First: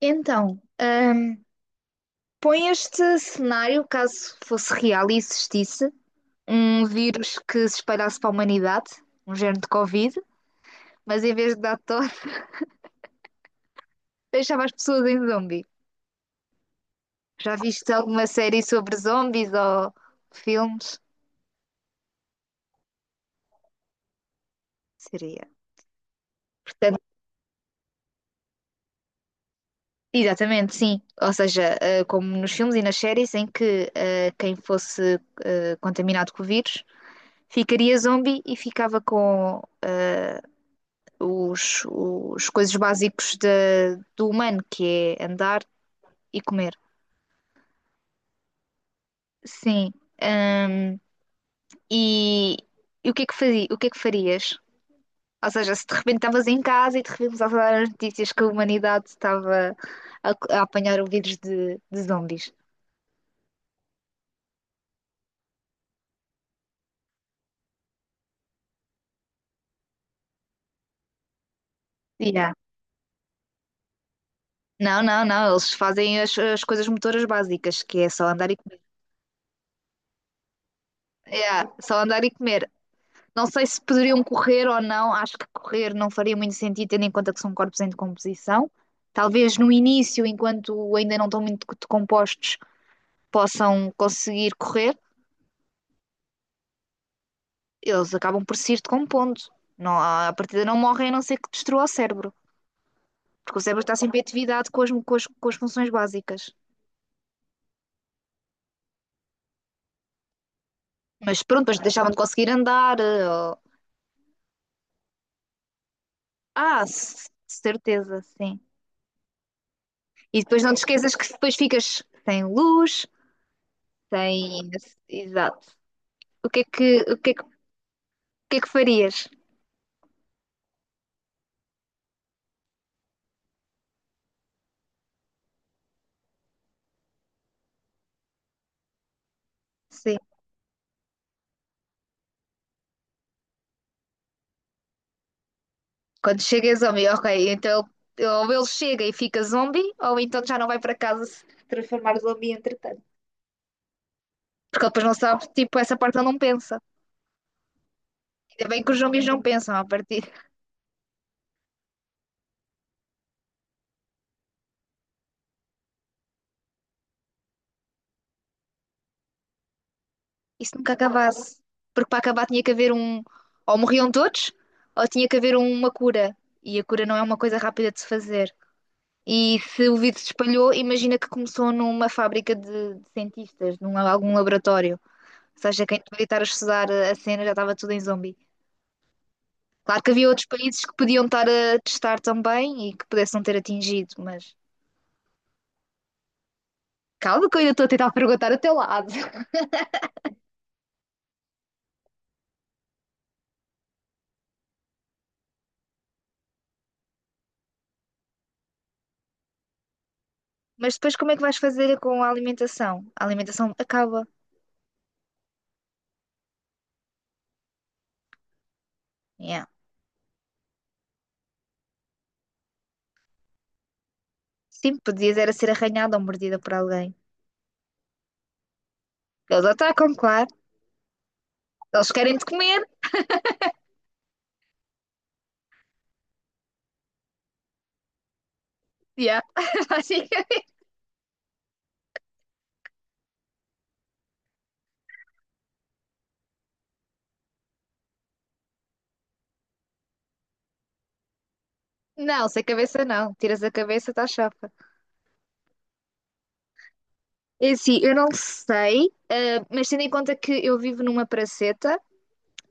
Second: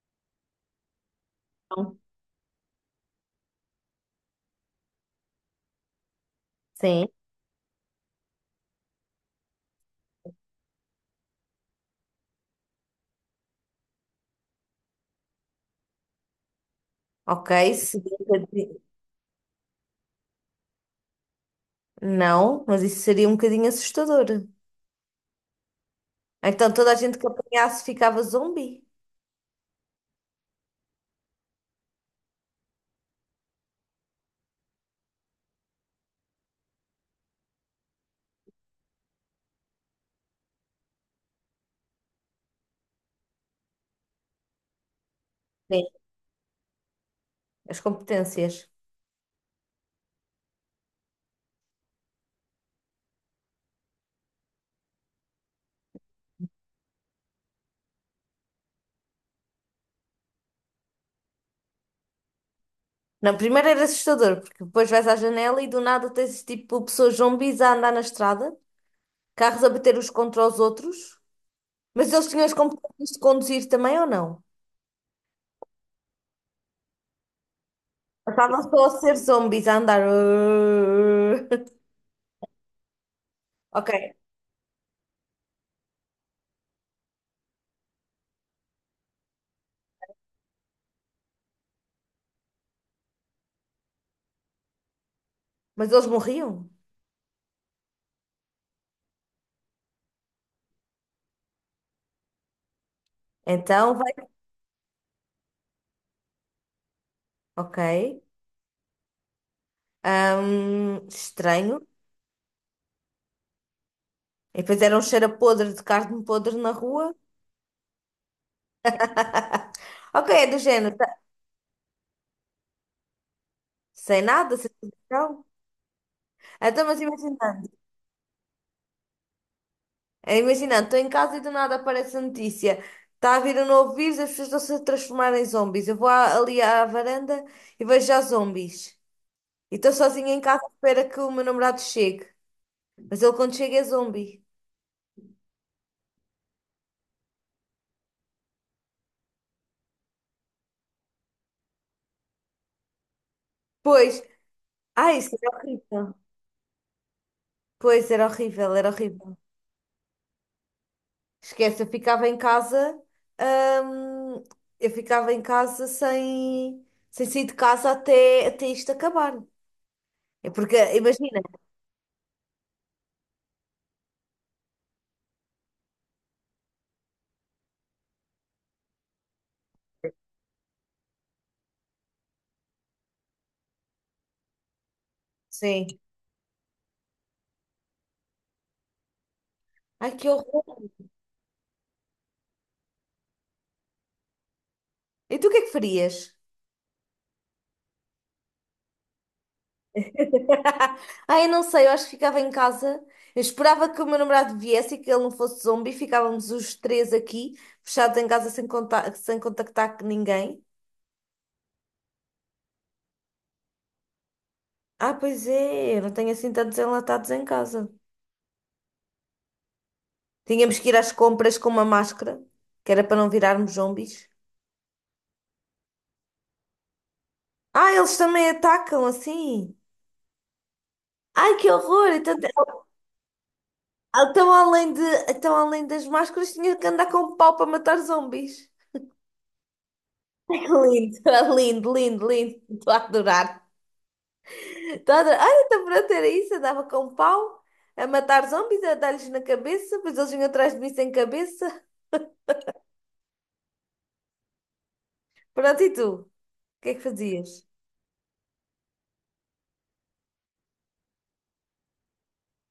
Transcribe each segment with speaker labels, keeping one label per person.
Speaker 1: Então, põe este cenário, caso fosse real e existisse, um
Speaker 2: Sim,
Speaker 1: vírus que se espalhasse para a humanidade, um género de Covid, mas em vez de dar tosse, deixava as pessoas em zombie. Já
Speaker 2: ok.
Speaker 1: viste
Speaker 2: Seria um
Speaker 1: alguma série
Speaker 2: bocadinho-
Speaker 1: sobre zombies ou filmes?
Speaker 2: Não, mas isso seria um bocadinho assustador.
Speaker 1: Seria.
Speaker 2: Então toda a
Speaker 1: Portanto,
Speaker 2: gente que apanhasse ficava zombi.
Speaker 1: exatamente, sim. Ou seja, como nos filmes e nas séries em que quem fosse contaminado com o vírus ficaria zombie e ficava com os coisas básicos do humano, que é andar
Speaker 2: Sim,
Speaker 1: e comer.
Speaker 2: as competências.
Speaker 1: Sim. Ahm, e, e o que é que fazia, o que é que farias? Ou seja, se de repente estavas em casa e de repente começavas a dar as notícias que a humanidade estava a, a apanhar o vírus de zombies.
Speaker 2: Não, primeiro era assustador, porque depois vais à janela e do nada tens tipo pessoas zumbis a andar na estrada, carros a bater uns contra os outros, mas eles tinham
Speaker 1: Yeah.
Speaker 2: as competências de conduzir também ou não?
Speaker 1: Não, não, não, eles fazem as coisas motoras básicas, que é só
Speaker 2: Ou
Speaker 1: andar e
Speaker 2: estavam
Speaker 1: comer.
Speaker 2: só a ser zumbis a andar.
Speaker 1: Yeah, só andar e comer. Não sei se
Speaker 2: Ok,
Speaker 1: poderiam correr ou não, acho que correr não faria muito sentido, tendo em conta que são corpos em decomposição. Talvez no início, enquanto ainda não estão muito decompostos, possam conseguir correr,
Speaker 2: mas eles morriam.
Speaker 1: eles acabam por se ir decompondo. Não, a partida não morrem a não ser que destrua o cérebro, porque o cérebro
Speaker 2: Então
Speaker 1: está
Speaker 2: vai.
Speaker 1: sempre em atividade com as funções básicas.
Speaker 2: Ok.
Speaker 1: Mas pronto, depois
Speaker 2: Estranho.
Speaker 1: deixavam de conseguir andar.
Speaker 2: E depois era um cheiro a podre de carne podre na
Speaker 1: Ah,
Speaker 2: rua.
Speaker 1: certeza, sim.
Speaker 2: Ok,
Speaker 1: E
Speaker 2: é do
Speaker 1: depois não te
Speaker 2: género.
Speaker 1: esqueças
Speaker 2: Tá-
Speaker 1: que depois ficas sem luz,
Speaker 2: Sem nada,
Speaker 1: sem.
Speaker 2: sem televisão.
Speaker 1: Exato. O que é
Speaker 2: Então, mas
Speaker 1: que, o que é que, o
Speaker 2: imaginando,
Speaker 1: que é que farias?
Speaker 2: é, imaginando, estou em casa e do nada aparece a notícia. Está a vir um novo vírus, as pessoas estão-se a transformar em zombies. Eu vou à- ali à varanda e vejo já zombies. E estou
Speaker 1: Sim.
Speaker 2: sozinha em casa à espera que o meu namorado chegue. Mas ele quando chega é zombie.
Speaker 1: Quando chega zombie, ok, então ou ele chega e fica zombie, ou então já não vai para casa se transformar zombie entretanto.
Speaker 2: Pois,
Speaker 1: Porque ele depois não
Speaker 2: ai, isso
Speaker 1: sabe,
Speaker 2: era
Speaker 1: tipo, essa
Speaker 2: horrível.
Speaker 1: parte ele não pensa.
Speaker 2: Pois, era
Speaker 1: Ainda
Speaker 2: horrível,
Speaker 1: bem
Speaker 2: era
Speaker 1: que os zombies
Speaker 2: horrível.
Speaker 1: não pensam a partir.
Speaker 2: Esquece, eu ficava em casa, hum, eu ficava em casa sem, sem sair de casa até, até isto acabar. É
Speaker 1: Isso
Speaker 2: porque,
Speaker 1: nunca
Speaker 2: imagina,
Speaker 1: acabasse. Porque para acabar tinha que haver um. Ou morriam todos, ou tinha que haver uma cura. E a cura não é uma coisa rápida de se fazer. E se o vírus se espalhou, imagina que começou numa fábrica de cientistas, num algum laboratório. Ou seja,
Speaker 2: sim.
Speaker 1: quem devia estar a estudar a cena já estava tudo em zombi. Claro que
Speaker 2: Ai,
Speaker 1: havia
Speaker 2: que
Speaker 1: outros países
Speaker 2: horror.
Speaker 1: que podiam estar a testar também e que pudessem não ter atingido, mas
Speaker 2: E tu o que é que farias?
Speaker 1: calma que eu ainda estou a tentar perguntar ao teu lado.
Speaker 2: Ai, eu não sei, eu acho que ficava em casa. Eu esperava que o meu namorado viesse e que ele não fosse zombi. Ficávamos os três aqui, fechados em casa sem conta- sem contactar com ninguém.
Speaker 1: Mas depois como é que vais fazer com a alimentação? A alimentação acaba.
Speaker 2: Ah, pois é, eu não tenho assim tantos enlatados em casa.
Speaker 1: Yeah.
Speaker 2: Tínhamos que ir às compras com uma máscara, que era para não virarmos zombies.
Speaker 1: Sim, podias era ser arranhada ou mordida por alguém.
Speaker 2: Ah, eles também atacam
Speaker 1: Eles
Speaker 2: assim.
Speaker 1: atacam, claro.
Speaker 2: Ai, que horror!
Speaker 1: Eles querem
Speaker 2: Então,
Speaker 1: te comer.
Speaker 2: então, além de, então, além das máscaras, tinha que andar com um pau para matar zombies.
Speaker 1: Yeah. Basicamente.
Speaker 2: Lindo, é lindo, lindo, lindo. Estou a adorar. Estou a adorar. Ai, então pronto, era isso. Andava com um pau a matar zombies, a dar-lhes na cabeça, depois eles vinham atrás de mim sem cabeça.
Speaker 1: Não, sem cabeça não. Tiras a cabeça, está chapa.
Speaker 2: Pronto, e tu? O que é que fazias?
Speaker 1: É assim, eu não sei, mas tendo em conta que eu vivo numa praceta,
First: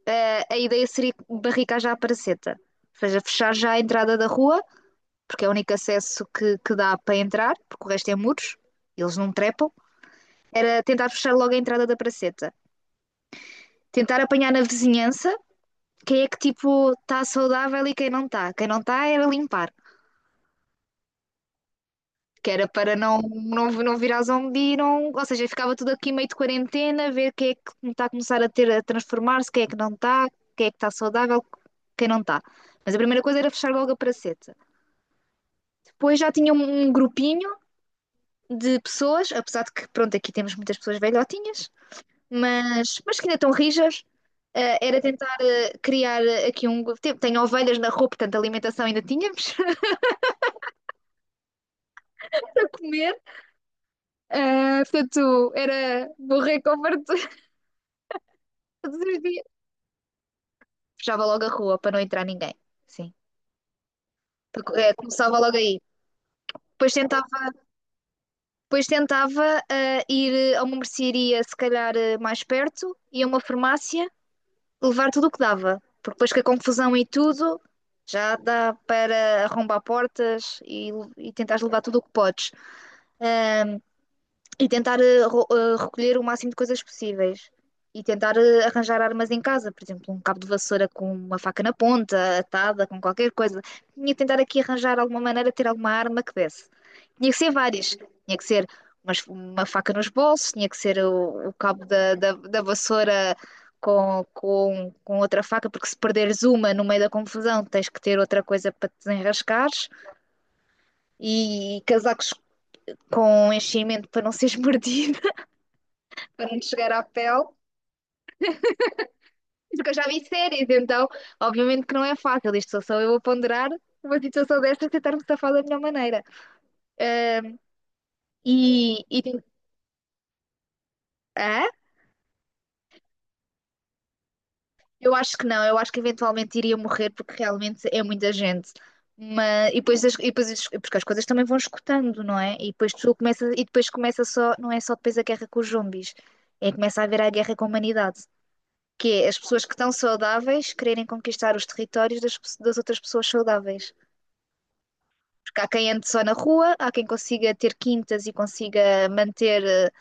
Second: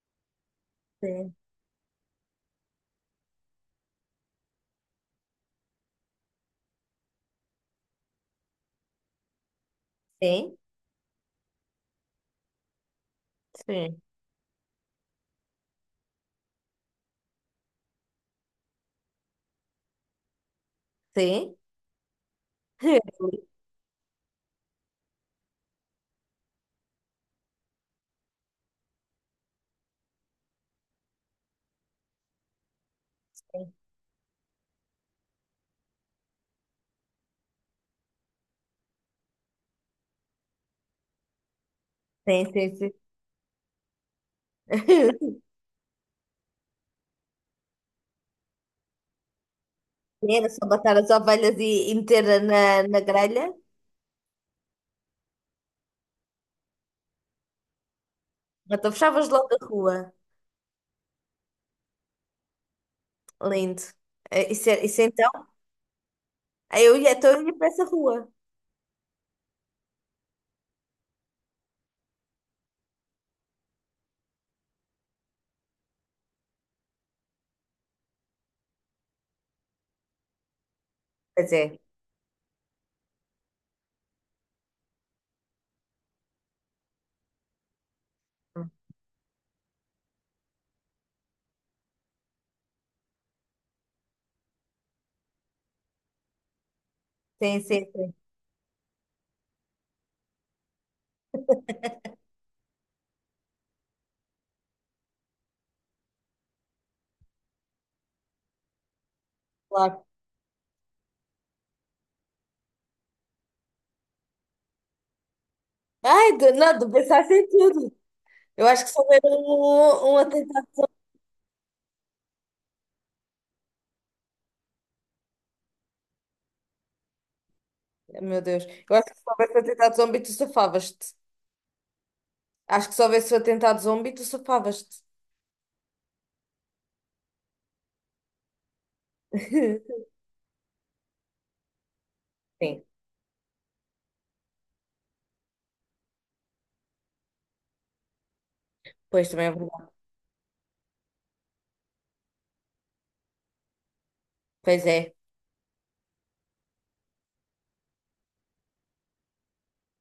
Speaker 1: a ideia seria
Speaker 2: Sim.
Speaker 1: barricar já a Paraceta, ou seja, fechar já a entrada da rua, porque é o único acesso que dá para entrar, porque o resto é muros, eles não trepam.
Speaker 2: Sim,
Speaker 1: Era tentar fechar logo a entrada da Paraceta,
Speaker 2: sim,
Speaker 1: tentar apanhar na vizinhança quem é que tipo está saudável e quem não está. Quem não está era limpar.
Speaker 2: sim.
Speaker 1: Que era para não, não, não virar zombi, não, ou seja, ficava tudo aqui meio de quarentena, ver quem é que está a começar a ter a transformar-se, quem é que não está, quem é que está saudável, quem não está. Mas a primeira coisa era fechar logo a praceta. Depois já tinha um grupinho de pessoas, apesar de que, pronto, aqui temos muitas pessoas velhotinhas,
Speaker 2: Sim, sim, sim.
Speaker 1: mas que ainda estão rijas. Era tentar criar aqui um. Tenho ovelhas na rua, portanto, alimentação ainda tínhamos
Speaker 2: Era só matar as ovelhas e meter na,
Speaker 1: para
Speaker 2: na
Speaker 1: comer.
Speaker 2: grelha.
Speaker 1: Portanto, era borrei com fartura
Speaker 2: Então
Speaker 1: todos os
Speaker 2: fechavas
Speaker 1: dias.
Speaker 2: logo a rua.
Speaker 1: Fechava logo a rua para não entrar ninguém. Sim.
Speaker 2: Lindo. Eh, isso,
Speaker 1: Para
Speaker 2: é- isso é então?
Speaker 1: começava logo aí.
Speaker 2: Aí
Speaker 1: Depois
Speaker 2: eu ia,
Speaker 1: tentava,
Speaker 2: então eu ia para essa rua.
Speaker 1: depois tentava ir a uma mercearia, se calhar mais perto, e a uma farmácia. Levar tudo o que dava, porque depois com a confusão e tudo, já dá para arrombar portas e
Speaker 2: Pois
Speaker 1: tentar
Speaker 2: é.
Speaker 1: levar tudo o que podes. Ahm, e tentar recolher o máximo de coisas possíveis. E tentar arranjar armas em casa, por exemplo, um cabo de vassoura com uma faca na ponta, atada, com qualquer coisa. Tinha que tentar aqui arranjar alguma maneira de ter alguma arma que desse. Tinha que ser
Speaker 2: Sim, sim,
Speaker 1: várias.
Speaker 2: sim.
Speaker 1: Tinha que ser uma faca nos bolsos, tinha que ser o cabo da vassoura com outra faca, porque se perderes uma no meio da confusão, tens que ter outra coisa para te desenrascares.
Speaker 2: Claro.
Speaker 1: E casacos com enchimento para não seres mordido
Speaker 2: Ai, de,
Speaker 1: para antes
Speaker 2: não, de
Speaker 1: chegar à
Speaker 2: pensar
Speaker 1: pele,
Speaker 2: em tudo. Eu acho que se houver
Speaker 1: porque eu já
Speaker 2: um, um
Speaker 1: vi séries,
Speaker 2: atentado.
Speaker 1: então obviamente que não é fácil. Isto sou só eu a ponderar uma situação desta e tentar me safar da melhor maneira. Ahm,
Speaker 2: Meu Deus. Eu
Speaker 1: e,
Speaker 2: acho que
Speaker 1: e
Speaker 2: se
Speaker 1: tem-
Speaker 2: houvesse um atentado zombie, tu safavas-te.
Speaker 1: Hã?
Speaker 2: Acho que se houvesse um atentado zombie, tu safavas-te.
Speaker 1: Eu acho que não, eu acho que eventualmente iria morrer porque realmente é muita gente. Mas, e depois, porque as coisas também vão escutando, não é? E
Speaker 2: Sim,
Speaker 1: depois tu começa, e depois começa só, não é só depois a guerra com os zombies, é que começa a haver a guerra com a humanidade, que é
Speaker 2: pois
Speaker 1: as
Speaker 2: também é
Speaker 1: pessoas que
Speaker 2: verdade.
Speaker 1: estão saudáveis quererem conquistar os territórios das outras pessoas saudáveis.
Speaker 2: Pois é.
Speaker 1: Porque há quem ande só na rua, há quem consiga ter quintas e consiga manter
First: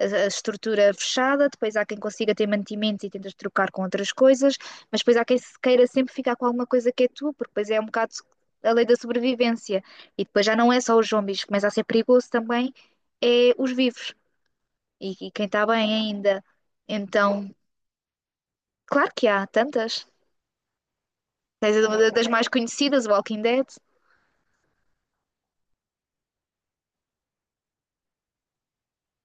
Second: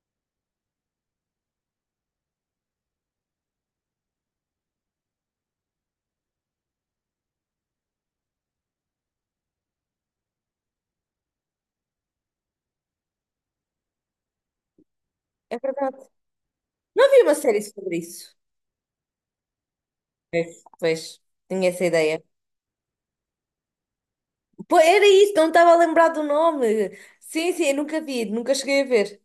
Speaker 1: a estrutura fechada, depois há quem consiga ter mantimentos e tentas trocar com outras coisas, mas depois há quem se queira sempre ficar com alguma coisa que é tu, porque depois é um bocado a lei da sobrevivência. E depois já não é só os zombies, começa a ser perigoso também, é os vivos e quem
Speaker 2: É
Speaker 1: está bem
Speaker 2: verdade.
Speaker 1: ainda.
Speaker 2: Não havia uma
Speaker 1: Então,
Speaker 2: série sobre isso.
Speaker 1: claro que há tantas.
Speaker 2: Pois, pois. Tinha
Speaker 1: Tens
Speaker 2: essa
Speaker 1: uma
Speaker 2: ideia.
Speaker 1: das mais conhecidas, Walking Dead.
Speaker 2: Pô, era isso, não estava a lembrar do nome. Sim, sim, eu nunca vi, nunca cheguei a ver.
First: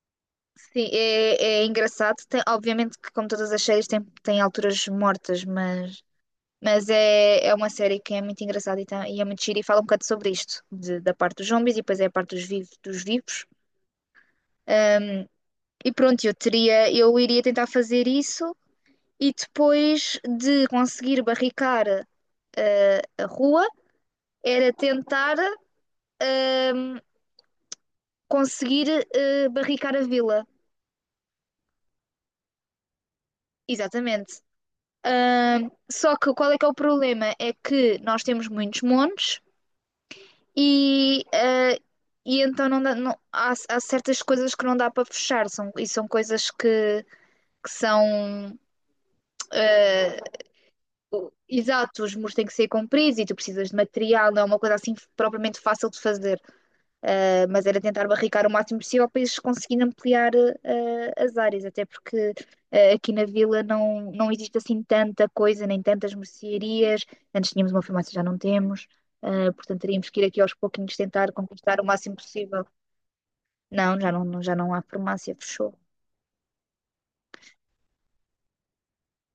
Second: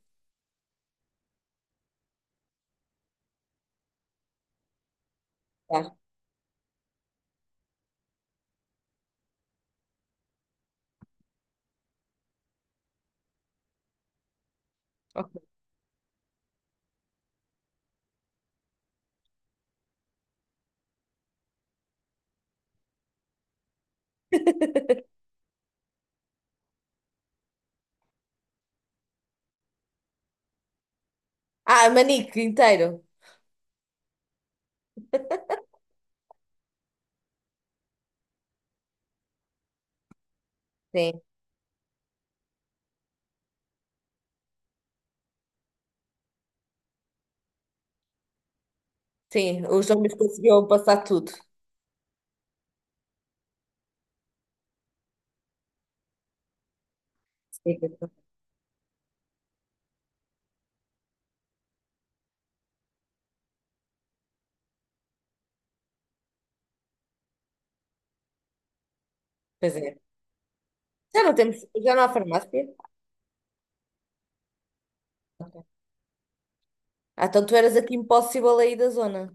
Speaker 1: Sim, é engraçado. Obviamente que, como todas as séries, tem alturas mortas,
Speaker 2: Tá.
Speaker 1: mas é uma série que é muito engraçada e é muito gira e fala um bocado sobre isto, da parte dos zombies e depois é a parte dos vivos, dos vivos.
Speaker 2: Ok.
Speaker 1: E pronto, eu iria tentar fazer isso e depois de conseguir barricar a rua, era tentar ehm, conseguir barricar a vila.
Speaker 2: Ah, Manique inteiro.
Speaker 1: Exatamente. Só que qual é que é o problema? É que nós temos muitos montes
Speaker 2: Sim,
Speaker 1: e, ah, e então há certas coisas que não dá para fechar são, e são coisas que são
Speaker 2: sim, os homens
Speaker 1: ah,
Speaker 2: conseguiam passar tudo.
Speaker 1: exato, os muros têm que ser compridos e tu precisas de material, não é uma coisa assim propriamente fácil de fazer. Mas
Speaker 2: Sim,
Speaker 1: era tentar barricar o máximo possível para eles conseguirem ampliar as áreas, até porque aqui na vila não existe assim tanta coisa, nem tantas mercearias. Antes tínhamos uma farmácia, já não temos,
Speaker 2: pois
Speaker 1: portanto
Speaker 2: é.
Speaker 1: teríamos que ir aqui aos pouquinhos
Speaker 2: Já
Speaker 1: tentar
Speaker 2: não temos,
Speaker 1: conquistar o
Speaker 2: já não há
Speaker 1: máximo possível.
Speaker 2: farmácia.
Speaker 1: Não, já não, já não há farmácia,
Speaker 2: Ok.
Speaker 1: fechou.
Speaker 2: Ah, então tu eras aqui impossível aí da zona.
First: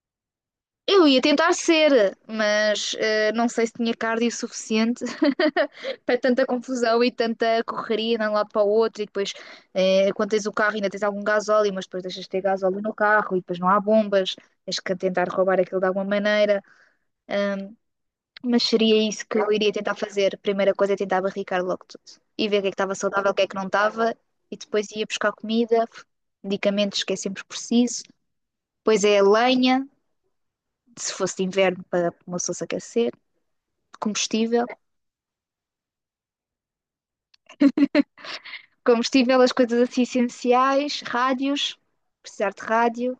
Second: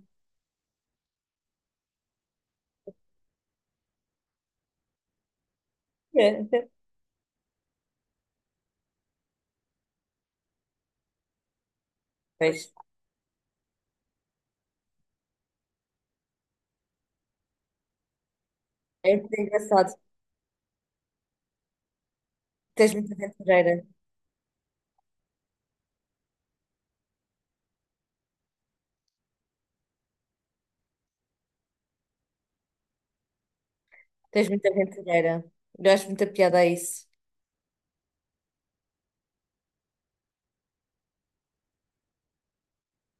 Speaker 1: Eu ia tentar ser, mas não sei se tinha cardio suficiente para tanta
Speaker 2: É.
Speaker 1: confusão e tanta correria de um lado para o outro. E depois, quando tens o carro, ainda tens algum gasóleo, mas depois deixas de ter
Speaker 2: Pois,
Speaker 1: gasóleo no carro e depois não há bombas. Tens que tentar roubar aquilo de alguma maneira. Mas seria
Speaker 2: é
Speaker 1: isso
Speaker 2: muito
Speaker 1: que eu iria tentar
Speaker 2: engraçado.
Speaker 1: fazer. Primeira coisa é tentar barricar logo tudo e ver o que é que estava
Speaker 2: Tens muita
Speaker 1: saudável, o que é que não
Speaker 2: aventureira.
Speaker 1: estava. E depois ia buscar comida, medicamentos que é sempre preciso. Depois é a lenha, se fosse de inverno, para uma pessoa se aquecer.
Speaker 2: Tens
Speaker 1: Combustível,
Speaker 2: muita aventureira. Eu acho muita piada a isso.
Speaker 1: combustível, as coisas assim essenciais, rádios, precisar de rádio,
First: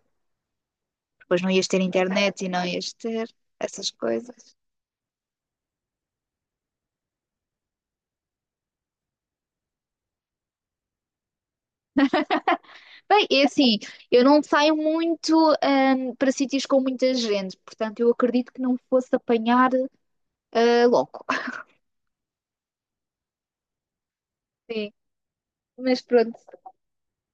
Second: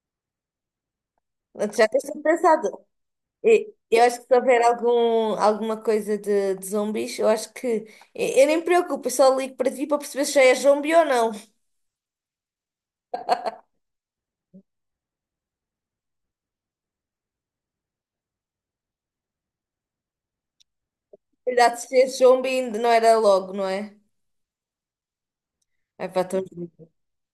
Speaker 1: depois não ias ter
Speaker 2: Já tens
Speaker 1: internet e não
Speaker 2: pensado.
Speaker 1: ias ter
Speaker 2: E-
Speaker 1: essas
Speaker 2: eu acho que se
Speaker 1: coisas.
Speaker 2: houver algum, alguma coisa de zombies, eu acho que. Eu nem me preocupo, eu só ligo para ti para perceber se já é zombie ou não.
Speaker 1: Bem, é assim, eu não saio muito para sítios com muita gente, portanto eu acredito que não fosse apanhar logo.
Speaker 2: Cuidado se é zombie ainda não era logo, não é?
Speaker 1: Sim. Mas
Speaker 2: É para
Speaker 1: pronto,
Speaker 2: todos.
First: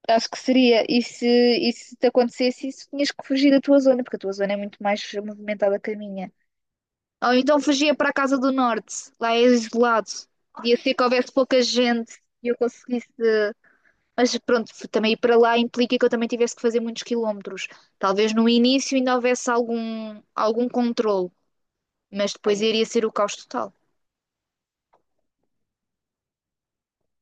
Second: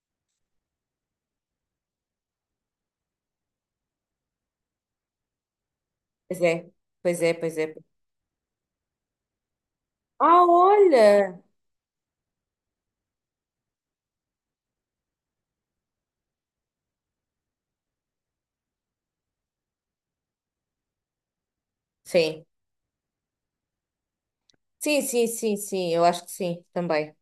Speaker 1: acho que seria. E se te acontecesse isso, tinhas que fugir da tua zona, porque a tua zona é muito mais movimentada que a minha.
Speaker 2: Pois é, pois
Speaker 1: Ou
Speaker 2: é, pois
Speaker 1: então
Speaker 2: é.
Speaker 1: fugia para a Casa do Norte, lá é isolado.
Speaker 2: Ah,
Speaker 1: Podia ser que houvesse
Speaker 2: olha!
Speaker 1: pouca gente e eu conseguisse. Mas pronto, também ir para lá implica que eu também tivesse que fazer muitos quilómetros. Talvez no início ainda houvesse algum controle, mas
Speaker 2: Sim,
Speaker 1: depois iria ser o caos total.
Speaker 2: sim, sim, sim, sim, eu acho que sim, também.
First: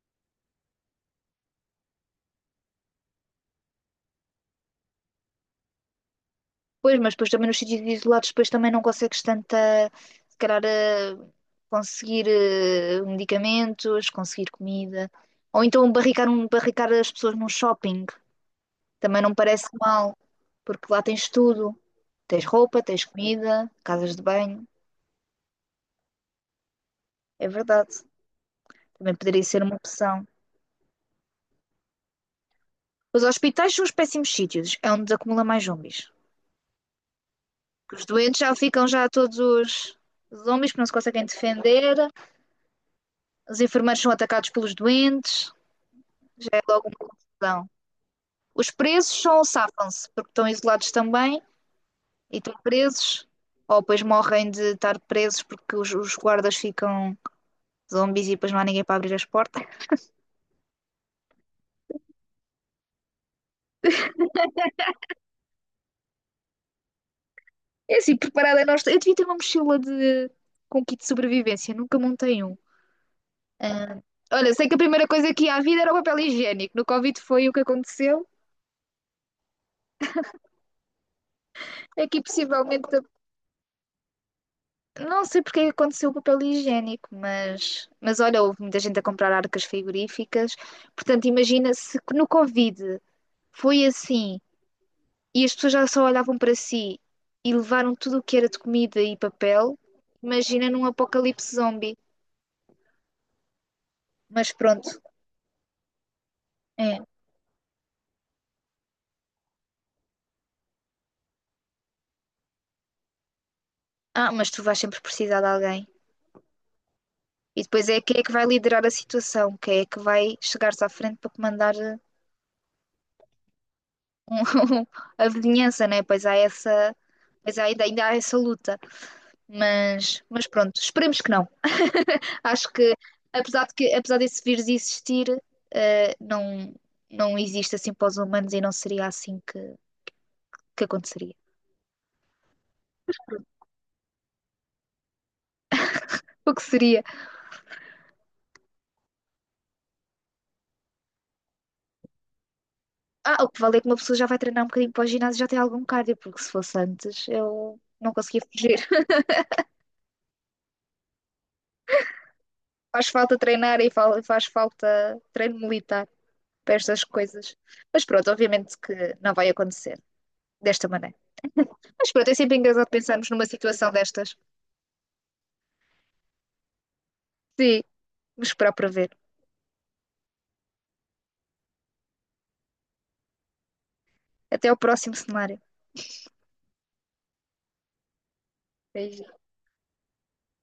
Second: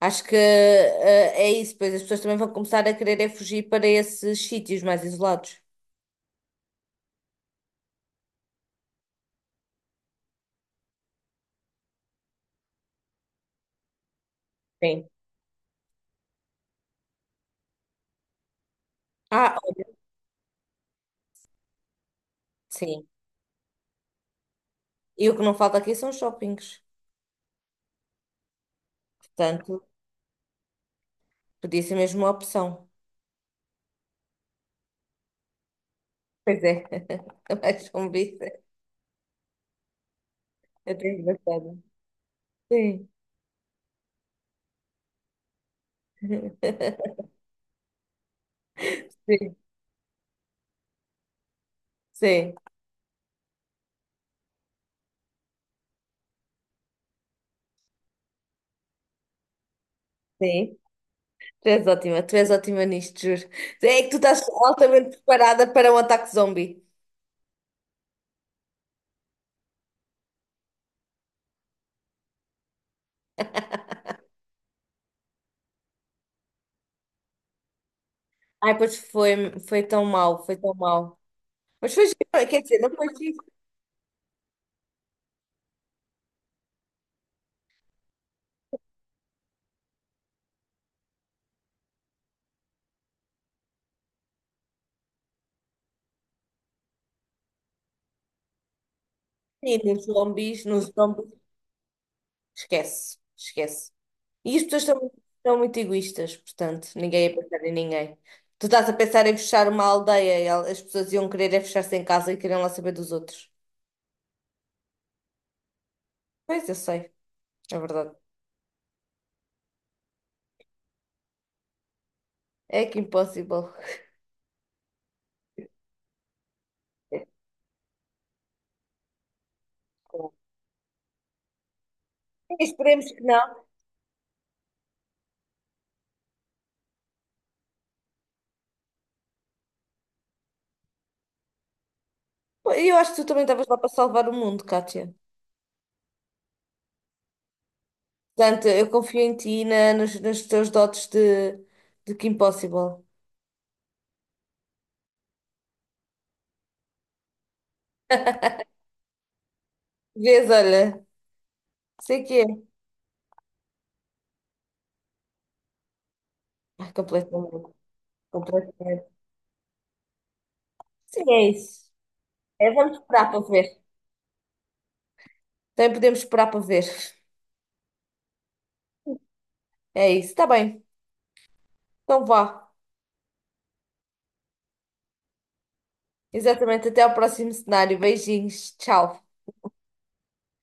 Speaker 2: Acho que é isso, pois as pessoas também vão começar a querer é fugir para esses sítios mais isolados.
Speaker 1: Pois, mas depois também nos sítios isolados, depois também não consegues tanta. Se calhar, conseguir medicamentos, conseguir
Speaker 2: Sim.
Speaker 1: comida. Ou então barricar as pessoas num shopping. Também não me
Speaker 2: Ah,
Speaker 1: parece mal, porque lá tens tudo. Tens roupa, tens
Speaker 2: sim.
Speaker 1: comida, casas de banho.
Speaker 2: E o que não falta aqui são shoppings.
Speaker 1: É verdade. Também poderia ser uma
Speaker 2: Portanto,
Speaker 1: opção.
Speaker 2: podia ser mesmo uma opção.
Speaker 1: Os hospitais são os péssimos sítios. É onde acumula mais zombies.
Speaker 2: Pois é, mais
Speaker 1: Que os doentes
Speaker 2: convicta.
Speaker 1: já ficam já todos os zombies que não se
Speaker 2: Eu tenho
Speaker 1: conseguem
Speaker 2: gostado.
Speaker 1: defender.
Speaker 2: Sim,
Speaker 1: Os enfermeiros são atacados pelos doentes. Já
Speaker 2: sim,
Speaker 1: é logo uma confusão. Os presos são
Speaker 2: sim,
Speaker 1: safam-se porque estão isolados também e estão presos. Ou depois morrem de estar presos porque os guardas ficam zombies e depois não há ninguém para abrir as portas.
Speaker 2: sim. Tu és ótima nisto, juro. É que tu estás altamente preparada para um ataque zombie.
Speaker 1: É assim, preparada nós. Eu devia ter uma mochila com kit de sobrevivência, nunca montei um. Olha, sei que a primeira coisa que ia à vida era o papel higiênico. No Covid foi o que aconteceu.
Speaker 2: Ai, pois foi, foi tão mal foi tão mal. Mas foi, giro,
Speaker 1: Aqui
Speaker 2: quer dizer, não
Speaker 1: possivelmente,
Speaker 2: foi giro.
Speaker 1: não sei porque é que aconteceu o papel higiênico, mas olha, houve muita gente a comprar arcas frigoríficas. Portanto, imagina se que no Covid foi assim e as pessoas já só olhavam para si e levaram tudo o que era de comida e papel.
Speaker 2: Sim,
Speaker 1: Imagina num
Speaker 2: nos zombies,
Speaker 1: apocalipse zombie.
Speaker 2: esquece, esquece.
Speaker 1: Mas
Speaker 2: E as pessoas
Speaker 1: pronto,
Speaker 2: são, são muito egoístas, portanto,
Speaker 1: é.
Speaker 2: ninguém ia pensar em ninguém. Tu estás a pensar em fechar uma aldeia, e el- as pessoas iam querer é fechar-se em casa e queriam lá saber dos outros.
Speaker 1: Ah, mas tu vais sempre precisar de alguém.
Speaker 2: Pois, eu sei.
Speaker 1: E
Speaker 2: É
Speaker 1: depois é
Speaker 2: verdade.
Speaker 1: quem é que vai liderar a situação, quem é que vai chegar-se à frente para comandar
Speaker 2: É que impossível.
Speaker 1: um- a vizinhança, né? Pois há essa, ainda há essa luta. Mas pronto, esperemos que não. Acho que
Speaker 2: Esperemos que não.
Speaker 1: apesar desse vírus existir, eh, não, não existe assim para os humanos e não seria assim que aconteceria.
Speaker 2: Eu acho que tu também estavas lá para salvar o mundo, Kátia.
Speaker 1: O que seria?
Speaker 2: Portanto, eu confio em ti e na, nos teus dotes de que impossível.
Speaker 1: Ah, o que vale é que uma pessoa já vai treinar um bocadinho para o ginásio e já tem algum cardio, porque se fosse antes eu não conseguia fugir.
Speaker 2: Vês, olha, sei que é.
Speaker 1: Faz falta treinar e faz falta treino militar. Para
Speaker 2: Ah,
Speaker 1: estas coisas.
Speaker 2: completamente,
Speaker 1: Mas pronto, obviamente que
Speaker 2: completamente.
Speaker 1: não vai acontecer desta maneira.
Speaker 2: Sim, é isso.
Speaker 1: Mas pronto, é sempre
Speaker 2: É,
Speaker 1: engraçado
Speaker 2: vamos
Speaker 1: pensarmos
Speaker 2: esperar para
Speaker 1: numa
Speaker 2: ver.
Speaker 1: situação destas.
Speaker 2: Também podemos esperar para ver.
Speaker 1: Sim, vamos esperar para ver.
Speaker 2: É isso, está bem. Então vá.
Speaker 1: Até ao próximo cenário.
Speaker 2: Exatamente, até ao próximo cenário. Beijinhos, tchau.
Speaker 1: Beijinhos.